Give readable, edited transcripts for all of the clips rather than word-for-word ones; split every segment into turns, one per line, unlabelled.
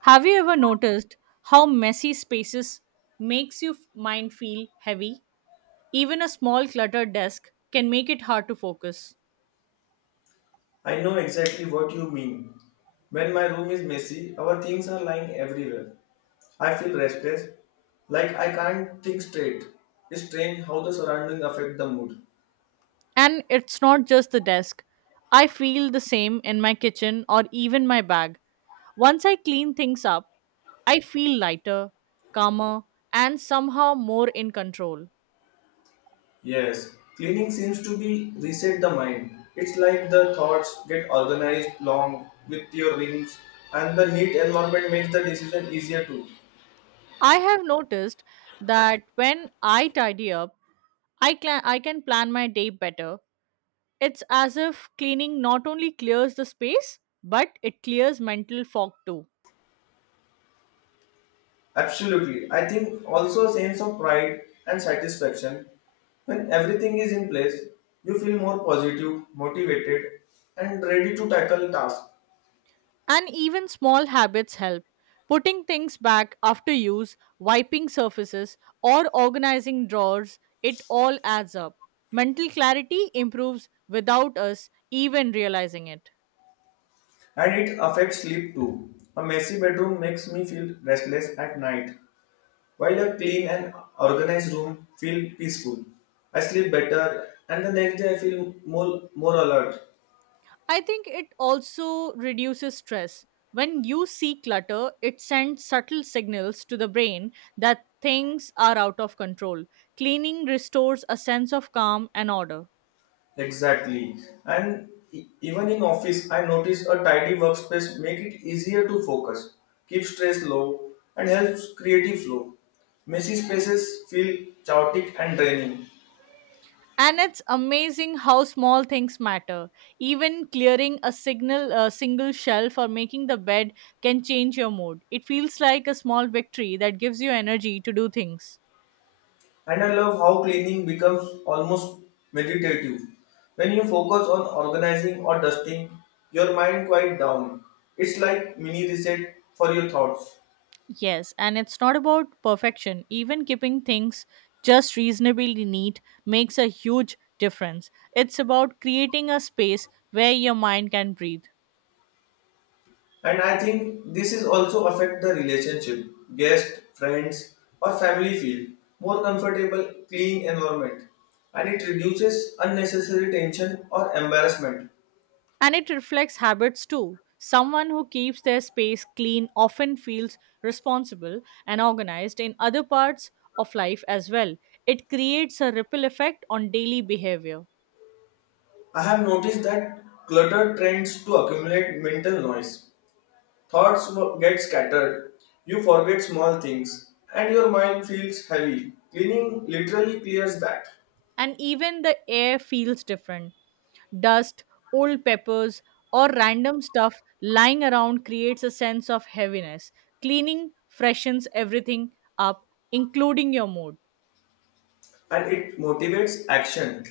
Have you ever noticed how messy spaces makes your mind feel heavy? Even a small cluttered desk can make it hard to focus.
I know exactly what you mean. When my room is messy, our things are lying everywhere. I feel restless, like I can't think straight. It's strange how the surroundings affect the mood.
And it's not just the desk. I feel the same in my kitchen or even my bag. Once I clean things up, I feel lighter, calmer, and somehow more in control.
Yes, cleaning seems to be reset the mind. It's like the thoughts get organized long with your rings, and the neat environment makes the decision easier too.
I have noticed that when I tidy up, I can plan my day better. It's as if cleaning not only clears the space, but it clears mental fog too.
Absolutely. I think also a sense of pride and satisfaction. When everything is in place, you feel more positive, motivated, and ready to tackle tasks.
And even small habits help. Putting things back after use, wiping surfaces, or organizing drawers, it all adds up. Mental clarity improves without us even realizing it.
And it affects sleep too. A messy bedroom makes me feel restless at night, while a clean and organized room feel peaceful. I sleep better, and the next day I feel more alert.
I think it also reduces stress. When you see clutter, it sends subtle signals to the brain that things are out of control. Cleaning restores a sense of calm and order.
Exactly. And even in office, I notice a tidy workspace make it easier to focus, keep stress low, and helps creative flow. Messy spaces feel chaotic and draining.
And it's amazing how small things matter. Even clearing a signal, a single shelf or making the bed can change your mood. It feels like a small victory that gives you energy to do things.
And I love how cleaning becomes almost meditative. When you focus on organizing or dusting, your mind quiet down. It's like mini reset for your thoughts.
Yes, and it's not about perfection. Even keeping things just reasonably neat makes a huge difference. It's about creating a space where your mind can breathe.
And I think this is also affect the relationship. Guest, friends, or family feel more comfortable, clean environment, and it reduces unnecessary tension or embarrassment.
And it reflects habits too. Someone who keeps their space clean often feels responsible and organized in other parts of life as well. It creates a ripple effect on daily behavior.
I have noticed that clutter trends to accumulate mental noise. Get scattered. You forget small things, and your mind feels heavy. Cleaning literally clears that.
And even the air feels different. Dust, old peppers, or random stuff lying around creates a sense of heaviness. Cleaning freshens everything up, including your mood.
And it motivates action.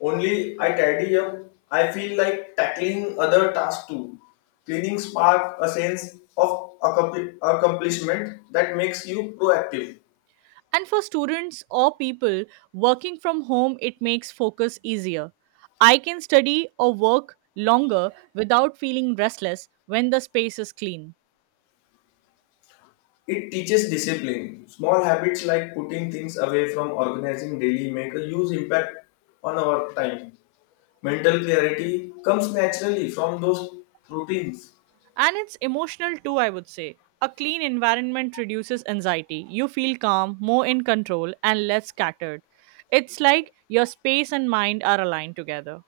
Only I tidy up, I feel like tackling other tasks too. Cleaning spark a sense of accomplishment that makes you proactive.
And for students or people working from home, it makes focus easier. I can study or work longer without feeling restless when the space is clean.
It teaches discipline. Small habits like putting things away from organizing daily make a huge impact on our time. Mental clarity comes naturally from those routines.
And it's emotional too, I would say. A clean environment reduces anxiety. You feel calm, more in control, and less scattered. It's like your space and mind are aligned together.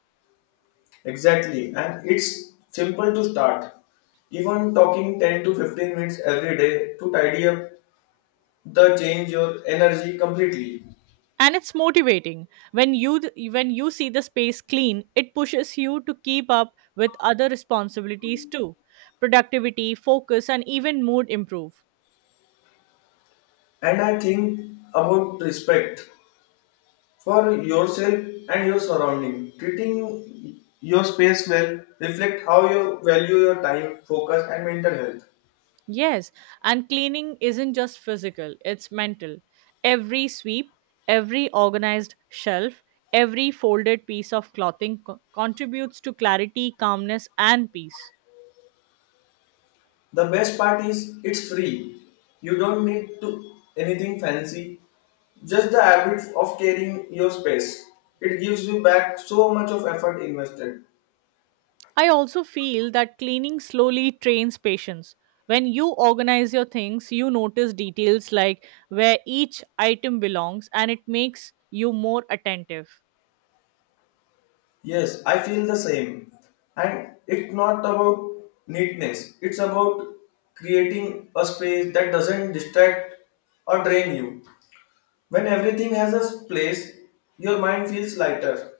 Exactly, and it's simple to start. Even talking 10 to 15 minutes every day to tidy up the change your energy completely.
And it's motivating. When you see the space clean, it pushes you to keep up with other responsibilities too. Productivity, focus, and even mood improve.
And I think about respect for yourself and your surrounding. Treating your space well reflect how you value your time, focus and mental health.
Yes, and cleaning isn't just physical, it's mental. Every sweep, every organized shelf, every folded piece of clothing contributes to clarity, calmness, and peace.
The best part is it's free. You don't need to anything fancy. Just the habit of caring your space. It gives you back so much of effort invested.
I also feel that cleaning slowly trains patience. When you organize your things, you notice details like where each item belongs, and it makes you more attentive.
Yes, I feel the same. And it's not about neatness. It's about creating a space that doesn't distract or drain you. When everything has a place, your mind feels lighter.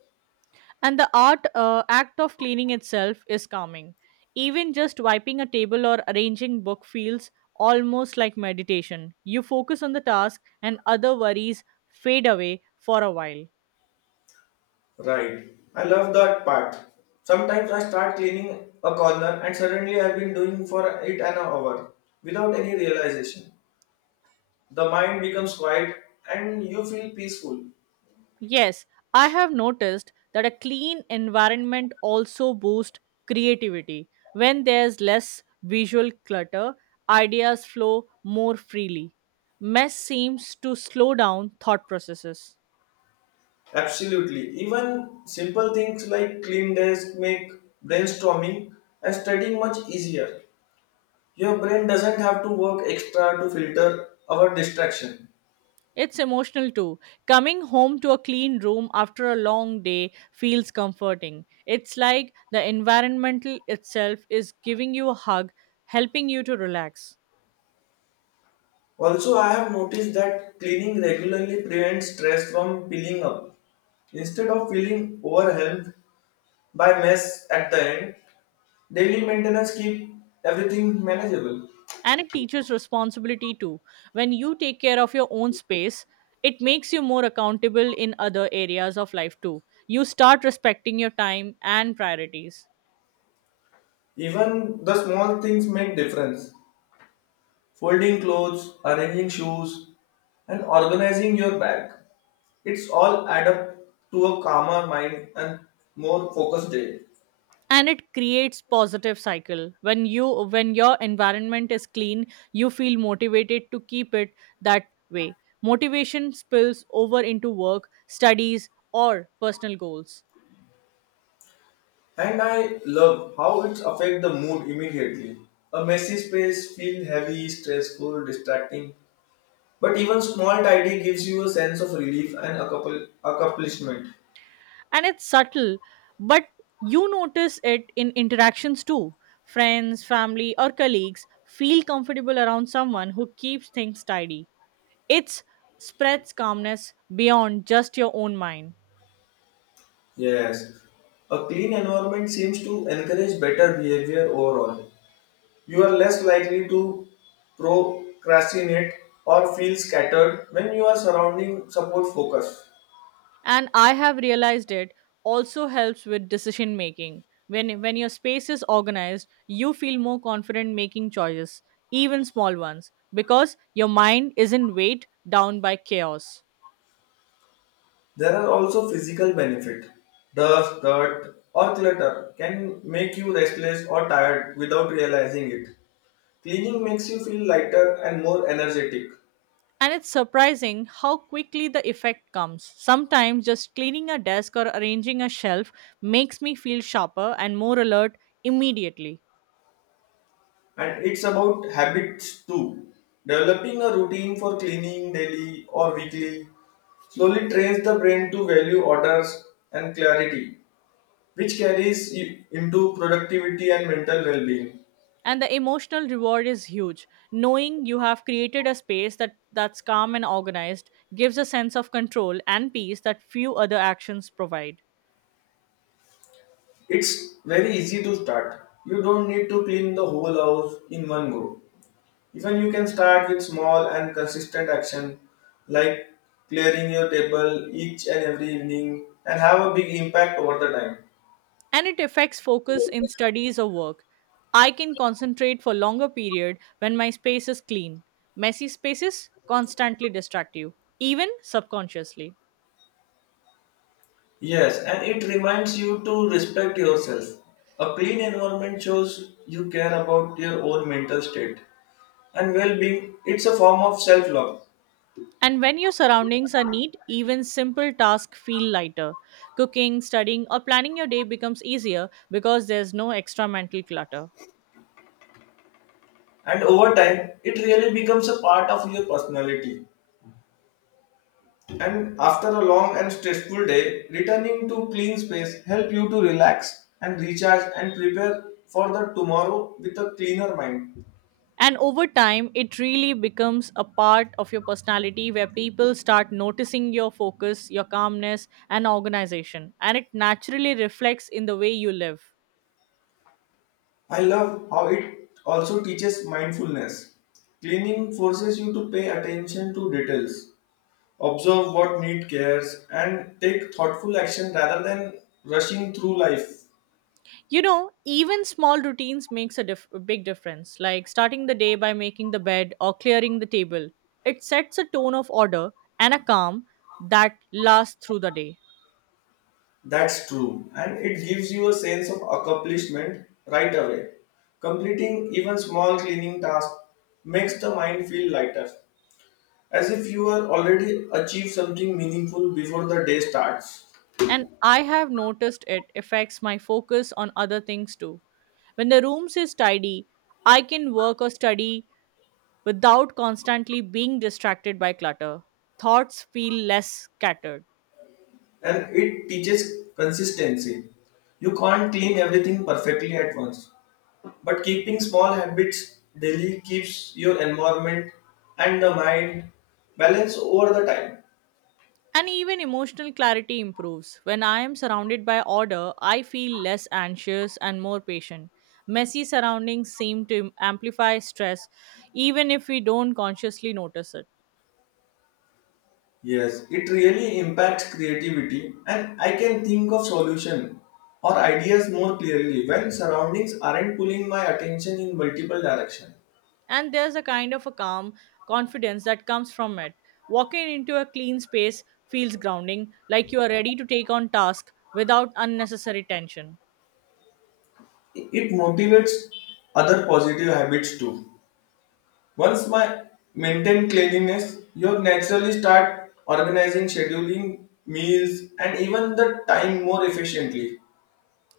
And the art act of cleaning itself is calming. Even just wiping a table or arranging book feels almost like meditation. You focus on the task and other worries fade away for a while.
Right. I love that part. Sometimes I start cleaning a corner and suddenly I've been doing for it an hour without any realization. The mind becomes quiet and you feel peaceful.
Yes, I have noticed that a clean environment also boosts creativity. When there's less visual clutter, ideas flow more freely. Mess seems to slow down thought processes.
Absolutely. Even simple things like clean desk make brainstorming and studying much easier. Your brain doesn't have to work extra to filter our distraction.
It's emotional too. Coming home to a clean room after a long day feels comforting. It's like the environmental itself is giving you a hug, helping you to relax.
Also, I have noticed that cleaning regularly prevents stress from piling up. Instead of feeling overwhelmed by mess at the end, daily maintenance keeps everything manageable.
And it teaches responsibility too. When you take care of your own space, it makes you more accountable in other areas of life too. You start respecting your time and priorities.
Even the small things make difference. Folding clothes, arranging shoes, and organizing your bag. It's all add up to a calmer mind and more focused day.
And it creates positive cycle when your environment is clean, you feel motivated to keep it that way. Motivation spills over into work studies or personal goals.
And I love how it affects the mood immediately. A messy space feels heavy, stressful, distracting. But even small tidy gives you a sense of relief and accomplishment.
And it's subtle, but you notice it in interactions too. Friends, family, or colleagues feel comfortable around someone who keeps things tidy. It spreads calmness beyond just your own mind.
Yes. A clean environment seems to encourage better behavior overall. You are less likely to procrastinate or feel scattered when you are surrounding support focus.
And I have realized it also helps with decision making. When your space is organized, you feel more confident making choices, even small ones, because your mind isn't weighed down by chaos.
There are also physical benefits. Dust, dirt, or clutter can make you restless or tired without realizing it. Cleaning makes you feel lighter and more energetic,
And it's surprising how quickly the effect comes. Sometimes just cleaning a desk or arranging a shelf makes me feel sharper and more alert immediately.
and it's about habits too. Developing a routine for cleaning daily or weekly slowly trains the brain to value orders and clarity, which carries you into productivity and mental well-being.
And the emotional reward is huge. Knowing you have created a space that's calm and organized gives a sense of control and peace that few other actions provide.
It's very easy to start. You don't need to clean the whole house in one go. Even you can start with small and consistent action like clearing your table each and every evening and have a big impact over the time.
And it affects focus in studies or work. I can concentrate for longer period when my space is clean. Messy spaces constantly distract you, even subconsciously.
Yes, and it reminds you to respect yourself. A clean environment shows you care about your own mental state and well being. It's a form of self love,
And when your surroundings are neat, even simple tasks feel lighter. Cooking, studying, or planning your day becomes easier because there's no extra mental clutter.
and over time, it really becomes a part of your personality. And after a long and stressful day, returning to clean space help you to relax and recharge and prepare for the tomorrow with a cleaner mind.
And over time, it really becomes a part of your personality where people start noticing your focus, your calmness, and organization. And it naturally reflects in the way you live.
I love how it also teaches mindfulness. Cleaning forces you to pay attention to details, observe what need cares and take thoughtful action rather than rushing through life.
Even small routines makes a big difference, like starting the day by making the bed or clearing the table. It sets a tone of order and a calm that lasts through the day.
That's true, and it gives you a sense of accomplishment right away. Completing even small cleaning tasks makes the mind feel lighter, as if you are already achieved something meaningful before the day starts.
And I have noticed it affects my focus on other things too. When the room is tidy, I can work or study without constantly being distracted by clutter. Thoughts feel less scattered.
And it teaches consistency. You can't clean everything perfectly at once, but keeping small habits daily keeps your environment and the mind balanced over the time.
And even emotional clarity improves. When I am surrounded by order, I feel less anxious and more patient. Messy surroundings seem to amplify stress, even if we don't consciously notice it.
Yes, it really impacts creativity, and I can think of solution or ideas more clearly when surroundings aren't pulling my attention in multiple directions.
And there's a kind of a calm confidence that comes from it. Walking into a clean space feels grounding, like you are ready to take on task without unnecessary tension.
It motivates other positive habits too. Once my maintain cleanliness, you naturally start organizing, scheduling meals, and even the time more efficiently.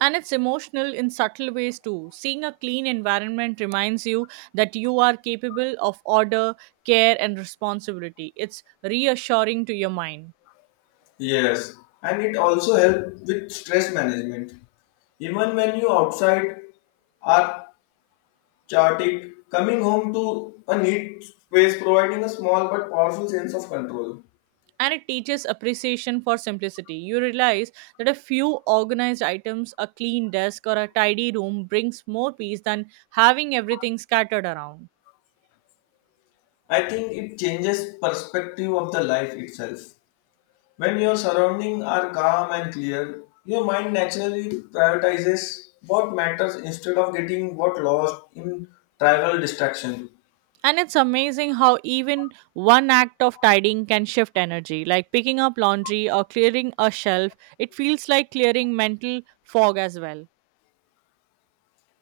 And it's emotional in subtle ways too. Seeing a clean environment reminds you that you are capable of order, care and responsibility. It's reassuring to your mind.
Yes, and it also helps with stress management even when you outside are Chartik, coming home to a neat space providing a small but powerful sense of control.
And it teaches appreciation for simplicity. You realize that a few organized items, a clean desk, or a tidy room brings more peace than having everything scattered around.
I think it changes perspective of the life itself. When your surroundings are calm and clear, your mind naturally prioritizes what matters instead of getting what lost in trivial distraction.
And it's amazing how even one act of tidying can shift energy, like picking up laundry or clearing a shelf. It feels like clearing mental fog as well.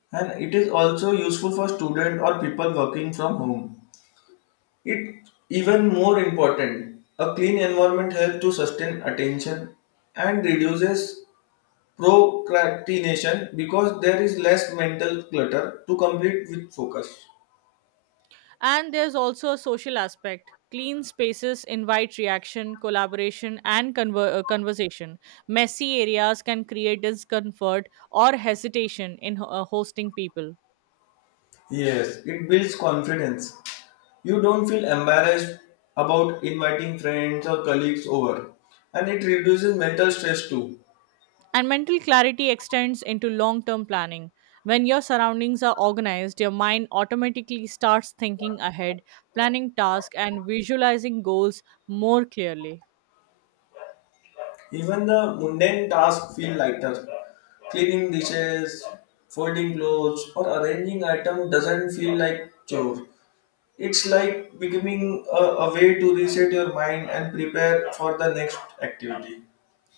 And it is also useful for students or people working from home. It even more important. A clean environment helps to sustain attention and reduces procrastination because there is less mental clutter to complete with focus.
And there's also a social aspect. Clean spaces invite reaction, collaboration, and conversation. Messy areas can create discomfort or hesitation in hosting people.
Yes, it builds confidence. You don't feel embarrassed about inviting friends or colleagues over, and it reduces mental stress too.
And mental clarity extends into long term planning. When your surroundings are organized, your mind automatically starts thinking ahead, planning tasks, and visualizing goals more clearly.
Even the mundane tasks feel lighter. Cleaning dishes, folding clothes, or arranging items doesn't feel like chore. It's like becoming a way to reset your mind and prepare for the next activity.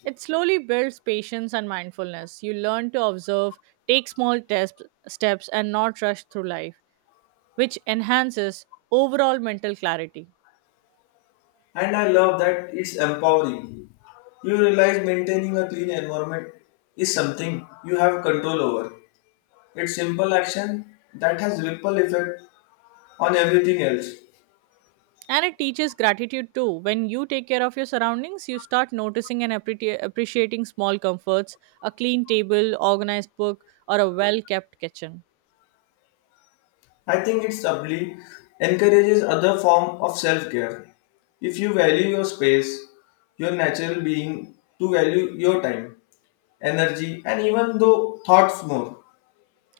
It slowly builds patience and mindfulness. You learn to observe, take small steps, and not rush through life, which enhances overall mental clarity.
And I love that it's empowering. You realize maintaining a clean environment is something you have control over. It's simple action that has ripple effect on everything else.
And it teaches gratitude too. When you take care of your surroundings, you start noticing and appreciating small comforts, a clean table, organized book, or a well kept kitchen.
I think it subtly encourages other form of self-care. If you value your space, your natural being to value your time, energy and even though thoughts more.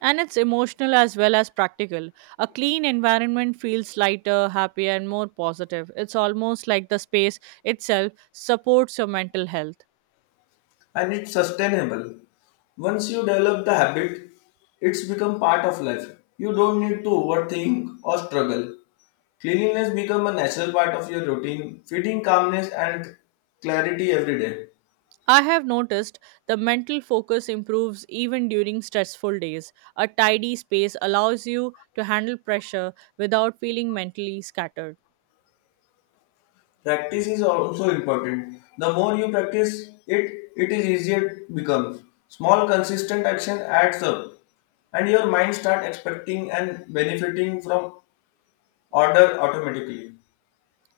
And it's emotional as well as practical. A clean environment feels lighter, happier, and more positive. It's almost like the space itself supports your mental health.
And it's sustainable. Once you develop the habit, it's become part of life. You don't need to overthink or struggle. Cleanliness become a natural part of your routine, feeding calmness and clarity every day.
I have noticed the mental focus improves even during stressful days. A tidy space allows you to handle pressure without feeling mentally scattered.
Practice is also important. The more you practice it, it is easier it becomes. Small consistent action adds up and your mind start expecting and benefiting from order automatically.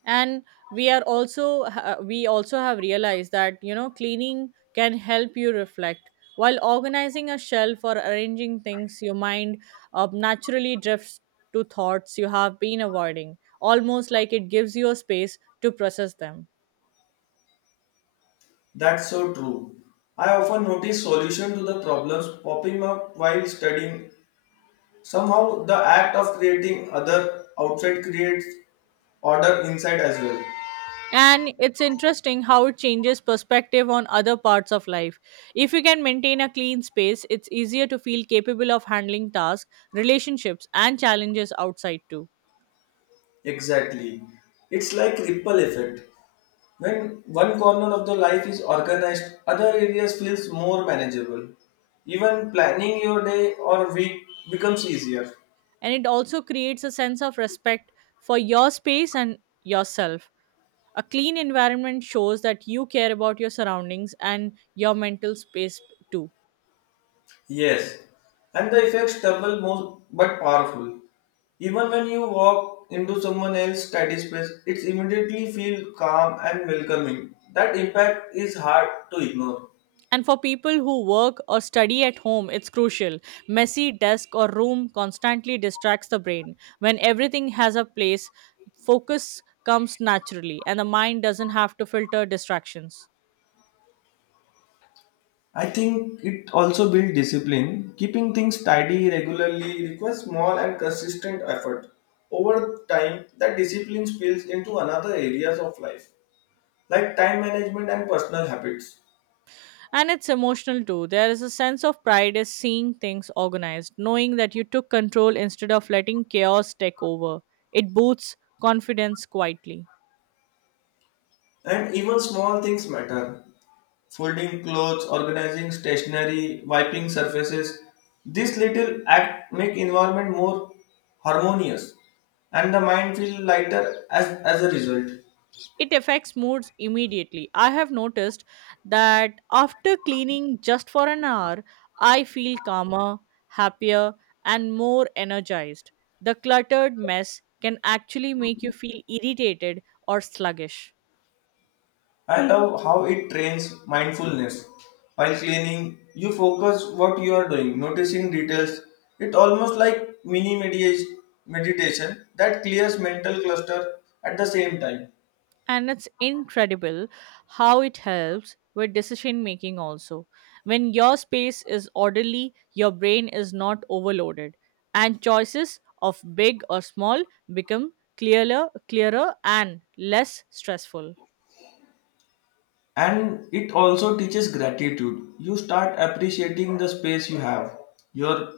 And we also have realized that cleaning can help you reflect. While organizing a shelf or arranging things, your mind naturally drifts to thoughts you have been avoiding, almost like it gives you a space to process them.
That's so true. I often notice solution to the problems popping up while studying. Somehow the act of creating other outside creates order inside as well.
And it's interesting how it changes perspective on other parts of life. If you can maintain a clean space, it's easier to feel capable of handling tasks, relationships and challenges outside too.
Exactly. It's like ripple effect. When one corner of the life is organized, other areas feels more manageable. Even planning your day or week becomes easier.
And it also creates a sense of respect for your space and yourself. A clean environment shows that you care about your surroundings and your mental space too.
Yes, and the effects double more but powerful. Even when you walk into someone else's tidy space, it immediately feel calm and welcoming. That impact is hard to ignore.
And for people who work or study at home, it's crucial. Messy desk or room constantly distracts the brain. When everything has a place, focus comes naturally and the mind doesn't have to filter distractions.
I think it also builds discipline. Keeping things tidy regularly requires small and consistent effort. Over time, that discipline spills into another areas of life, like time management and personal habits.
And it's emotional too. There is a sense of pride in seeing things organized, knowing that you took control instead of letting chaos take over. It boosts confidence quietly.
And even small things matter. Folding clothes, organizing stationery, wiping surfaces. This little act make environment more harmonious and the mind feel lighter as a result.
It affects moods immediately. I have noticed that after cleaning just for an hour, I feel calmer, happier, and more energized. The cluttered mess can actually make you feel irritated or sluggish.
I love how it trains mindfulness. While cleaning, you focus what you are doing, noticing details. It almost like mini meditation that clears mental cluster at the same time.
And it's incredible how it helps with decision making also. When your space is orderly, your brain is not overloaded and choices of big or small become clearer and less stressful.
And it also teaches gratitude. You start appreciating the space you have, your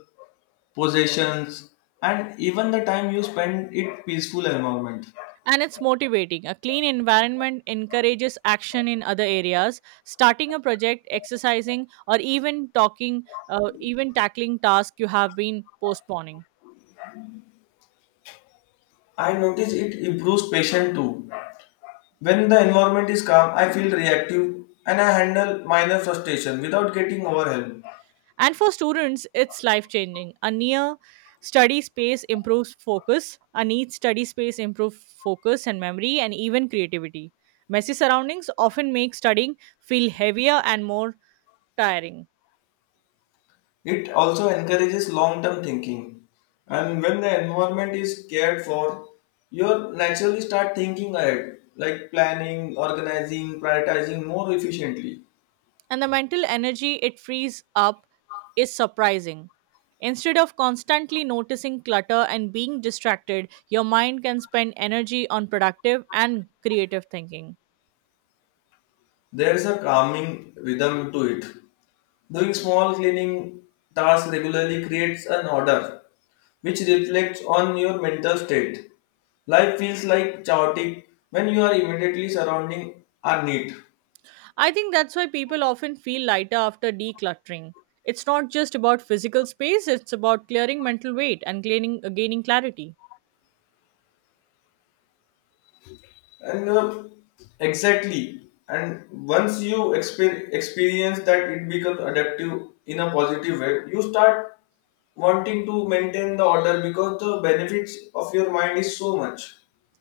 possessions, and even the time you spend in peaceful environment.
And it's motivating. A clean environment encourages action in other areas, starting a project, exercising, or even tackling tasks you have been postponing.
I notice it improves patience too. When the environment is calm, I feel reactive and I handle minor frustration without getting overwhelmed.
And for students, it's life changing. A neat study space improves focus and memory and even creativity. Messy surroundings often make studying feel heavier and more tiring.
It also encourages long term thinking. And when the environment is cared for, you naturally start thinking ahead, like planning, organizing, prioritizing more efficiently.
And the mental energy it frees up is surprising. Instead of constantly noticing clutter and being distracted, your mind can spend energy on productive and creative thinking.
There is a calming rhythm to it. Doing small cleaning tasks regularly creates an order, which reflects on your mental state. Life feels like chaotic when you are immediately surrounding are neat.
I think that's why people often feel lighter after decluttering. It's not just about physical space, it's about clearing mental weight and gaining clarity.
And exactly and once you experience that, it becomes adaptive in a positive way. You start wanting to maintain the order because the benefits of your mind is so much.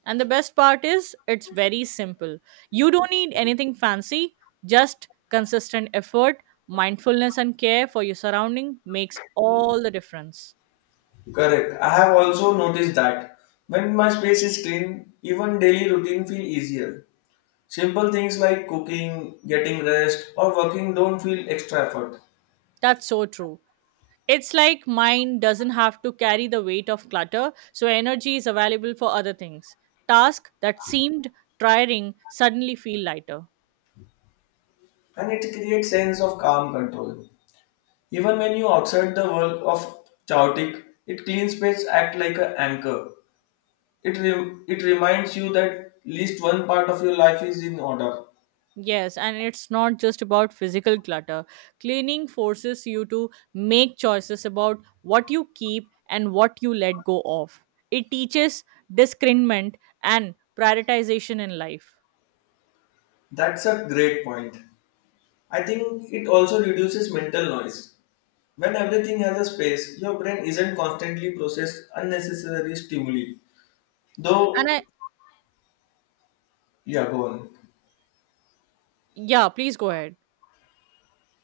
And the best part is, it's very simple. You don't need anything fancy, just consistent effort, mindfulness, and care for your surrounding makes all the difference.
Correct, I have also noticed that when my space is clean, even daily routine feel easier. Simple things like cooking, getting rest, or working don't feel extra effort.
That's so true. It's like mind doesn't have to carry the weight of clutter, so energy is available for other things. Tasks that seemed tiring suddenly feel lighter.
And it creates sense of calm control. Even when you outside the world of chaotic, it clean space act like an anchor. It reminds you that at least one part of your life is in order.
Yes, and it's not just about physical clutter. Cleaning forces you to make choices about what you keep and what you let go of. It teaches discernment and prioritization in life.
That's a great point. I think it also reduces mental noise. When everything has a space, your brain isn't constantly process unnecessary stimuli.
And
Though,
I,
yeah, go on.
yeah, please go ahead.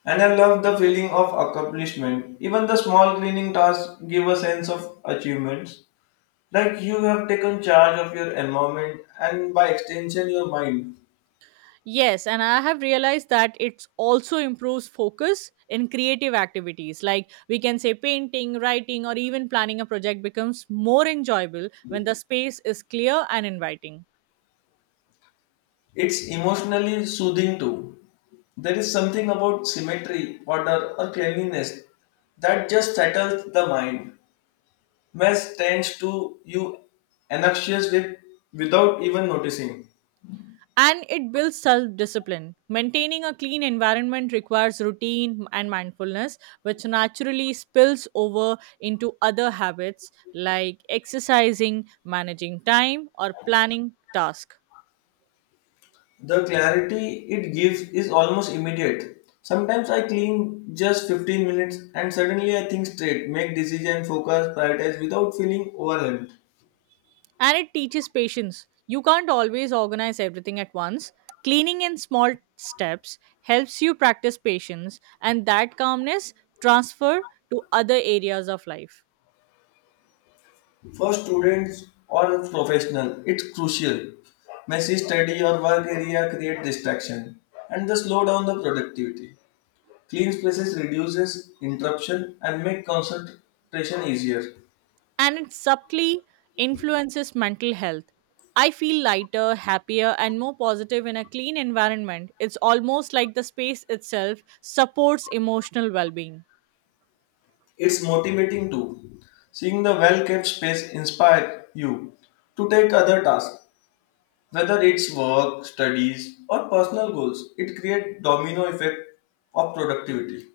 And I love the feeling of accomplishment. Even the small cleaning tasks give a sense of achievements, like you have taken charge of your environment and by extension your mind.
Yes, and I have realized that it also improves focus in creative activities. Like we can say painting, writing, or even planning a project becomes more enjoyable when the space is clear and inviting.
It's emotionally soothing too. There is something about symmetry, order, or cleanliness that just settles the mind. Mess tends to you anxious with without even noticing.
And it builds self discipline. Maintaining a clean environment requires routine and mindfulness, which naturally spills over into other habits like exercising, managing time, or planning tasks.
The clarity it gives is almost immediate. Sometimes I clean just 15 minutes and suddenly I think straight, make decision, focus, prioritize without feeling overwhelmed.
And it teaches patience. You can't always organize everything at once. Cleaning in small steps helps you practice patience, and that calmness transfer to other areas of life.
For students or professional, it's crucial. Messy study or work area create distraction and thus slow down the productivity. Clean spaces reduces interruption and make concentration easier.
And it subtly influences mental health. I feel lighter, happier, and more positive in a clean environment. It's almost like the space itself supports emotional well being.
It's motivating too. Seeing the well-kept space inspire you to take other tasks, whether it's work, studies, or personal goals. It creates domino effect of productivity.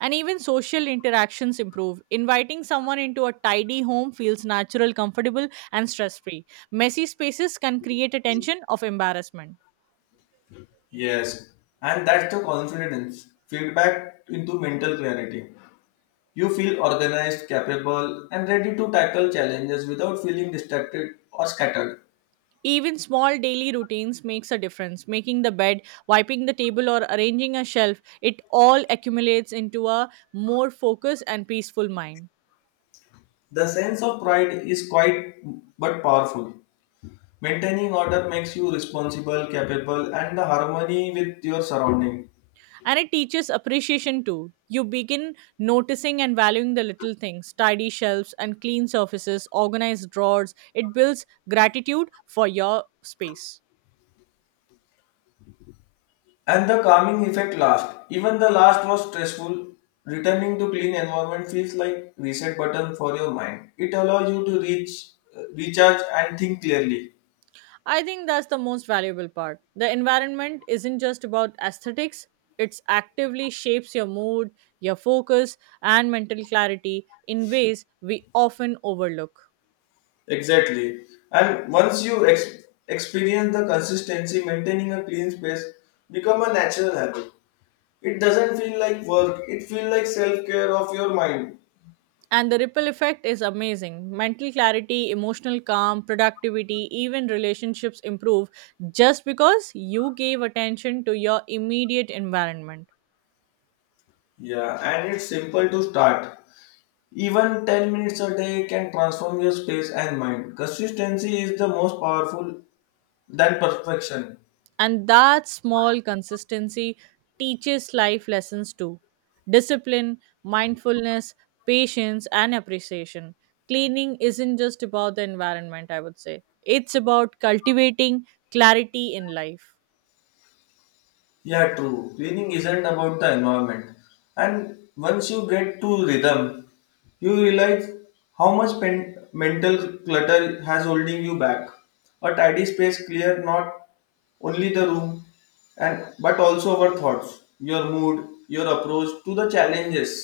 And even social interactions improve. Inviting someone into a tidy home feels natural, comfortable, and stress free. Messy spaces can create a tension of embarrassment.
Yes, and that's the confidence feedback into mental clarity. You feel organized, capable, and ready to tackle challenges without feeling distracted or scattered.
Even small daily routines makes a difference. Making the bed, wiping the table or arranging a shelf, it all accumulates into a more focused and peaceful mind.
The sense of pride is quite but powerful. Maintaining order makes you responsible, capable, and the harmony with your surrounding.
And it teaches appreciation too. You begin noticing and valuing the little things, tidy shelves and clean surfaces, organized drawers. It builds gratitude for your space.
And the calming effect last. Even the last was stressful. Returning to clean environment feels like reset button for your mind. It allows you to recharge, and think clearly.
I think that's the most valuable part. The environment isn't just about aesthetics, it actively shapes your mood, your focus, and mental clarity in ways we often overlook.
Exactly. And once you experience the consistency, maintaining a clean space become a natural habit. It doesn't feel like work. It feels like self care of your mind.
And the ripple effect is amazing. Mental clarity, emotional calm, productivity, even relationships improve just because you gave attention to your immediate environment.
Yeah, and it's simple to start. Even 10 minutes a day can transform your space and mind. Consistency is the most powerful than perfection.
And that small consistency teaches life lessons too, discipline, mindfulness, patience, and appreciation. Cleaning isn't just about the environment, I would say, it's about cultivating clarity in life.
Yeah, true. Cleaning isn't about the environment. And once you get to rhythm, you realize how much mental clutter has holding you back. A tidy space clear not only the room and but also our thoughts, your mood, your approach to the challenges.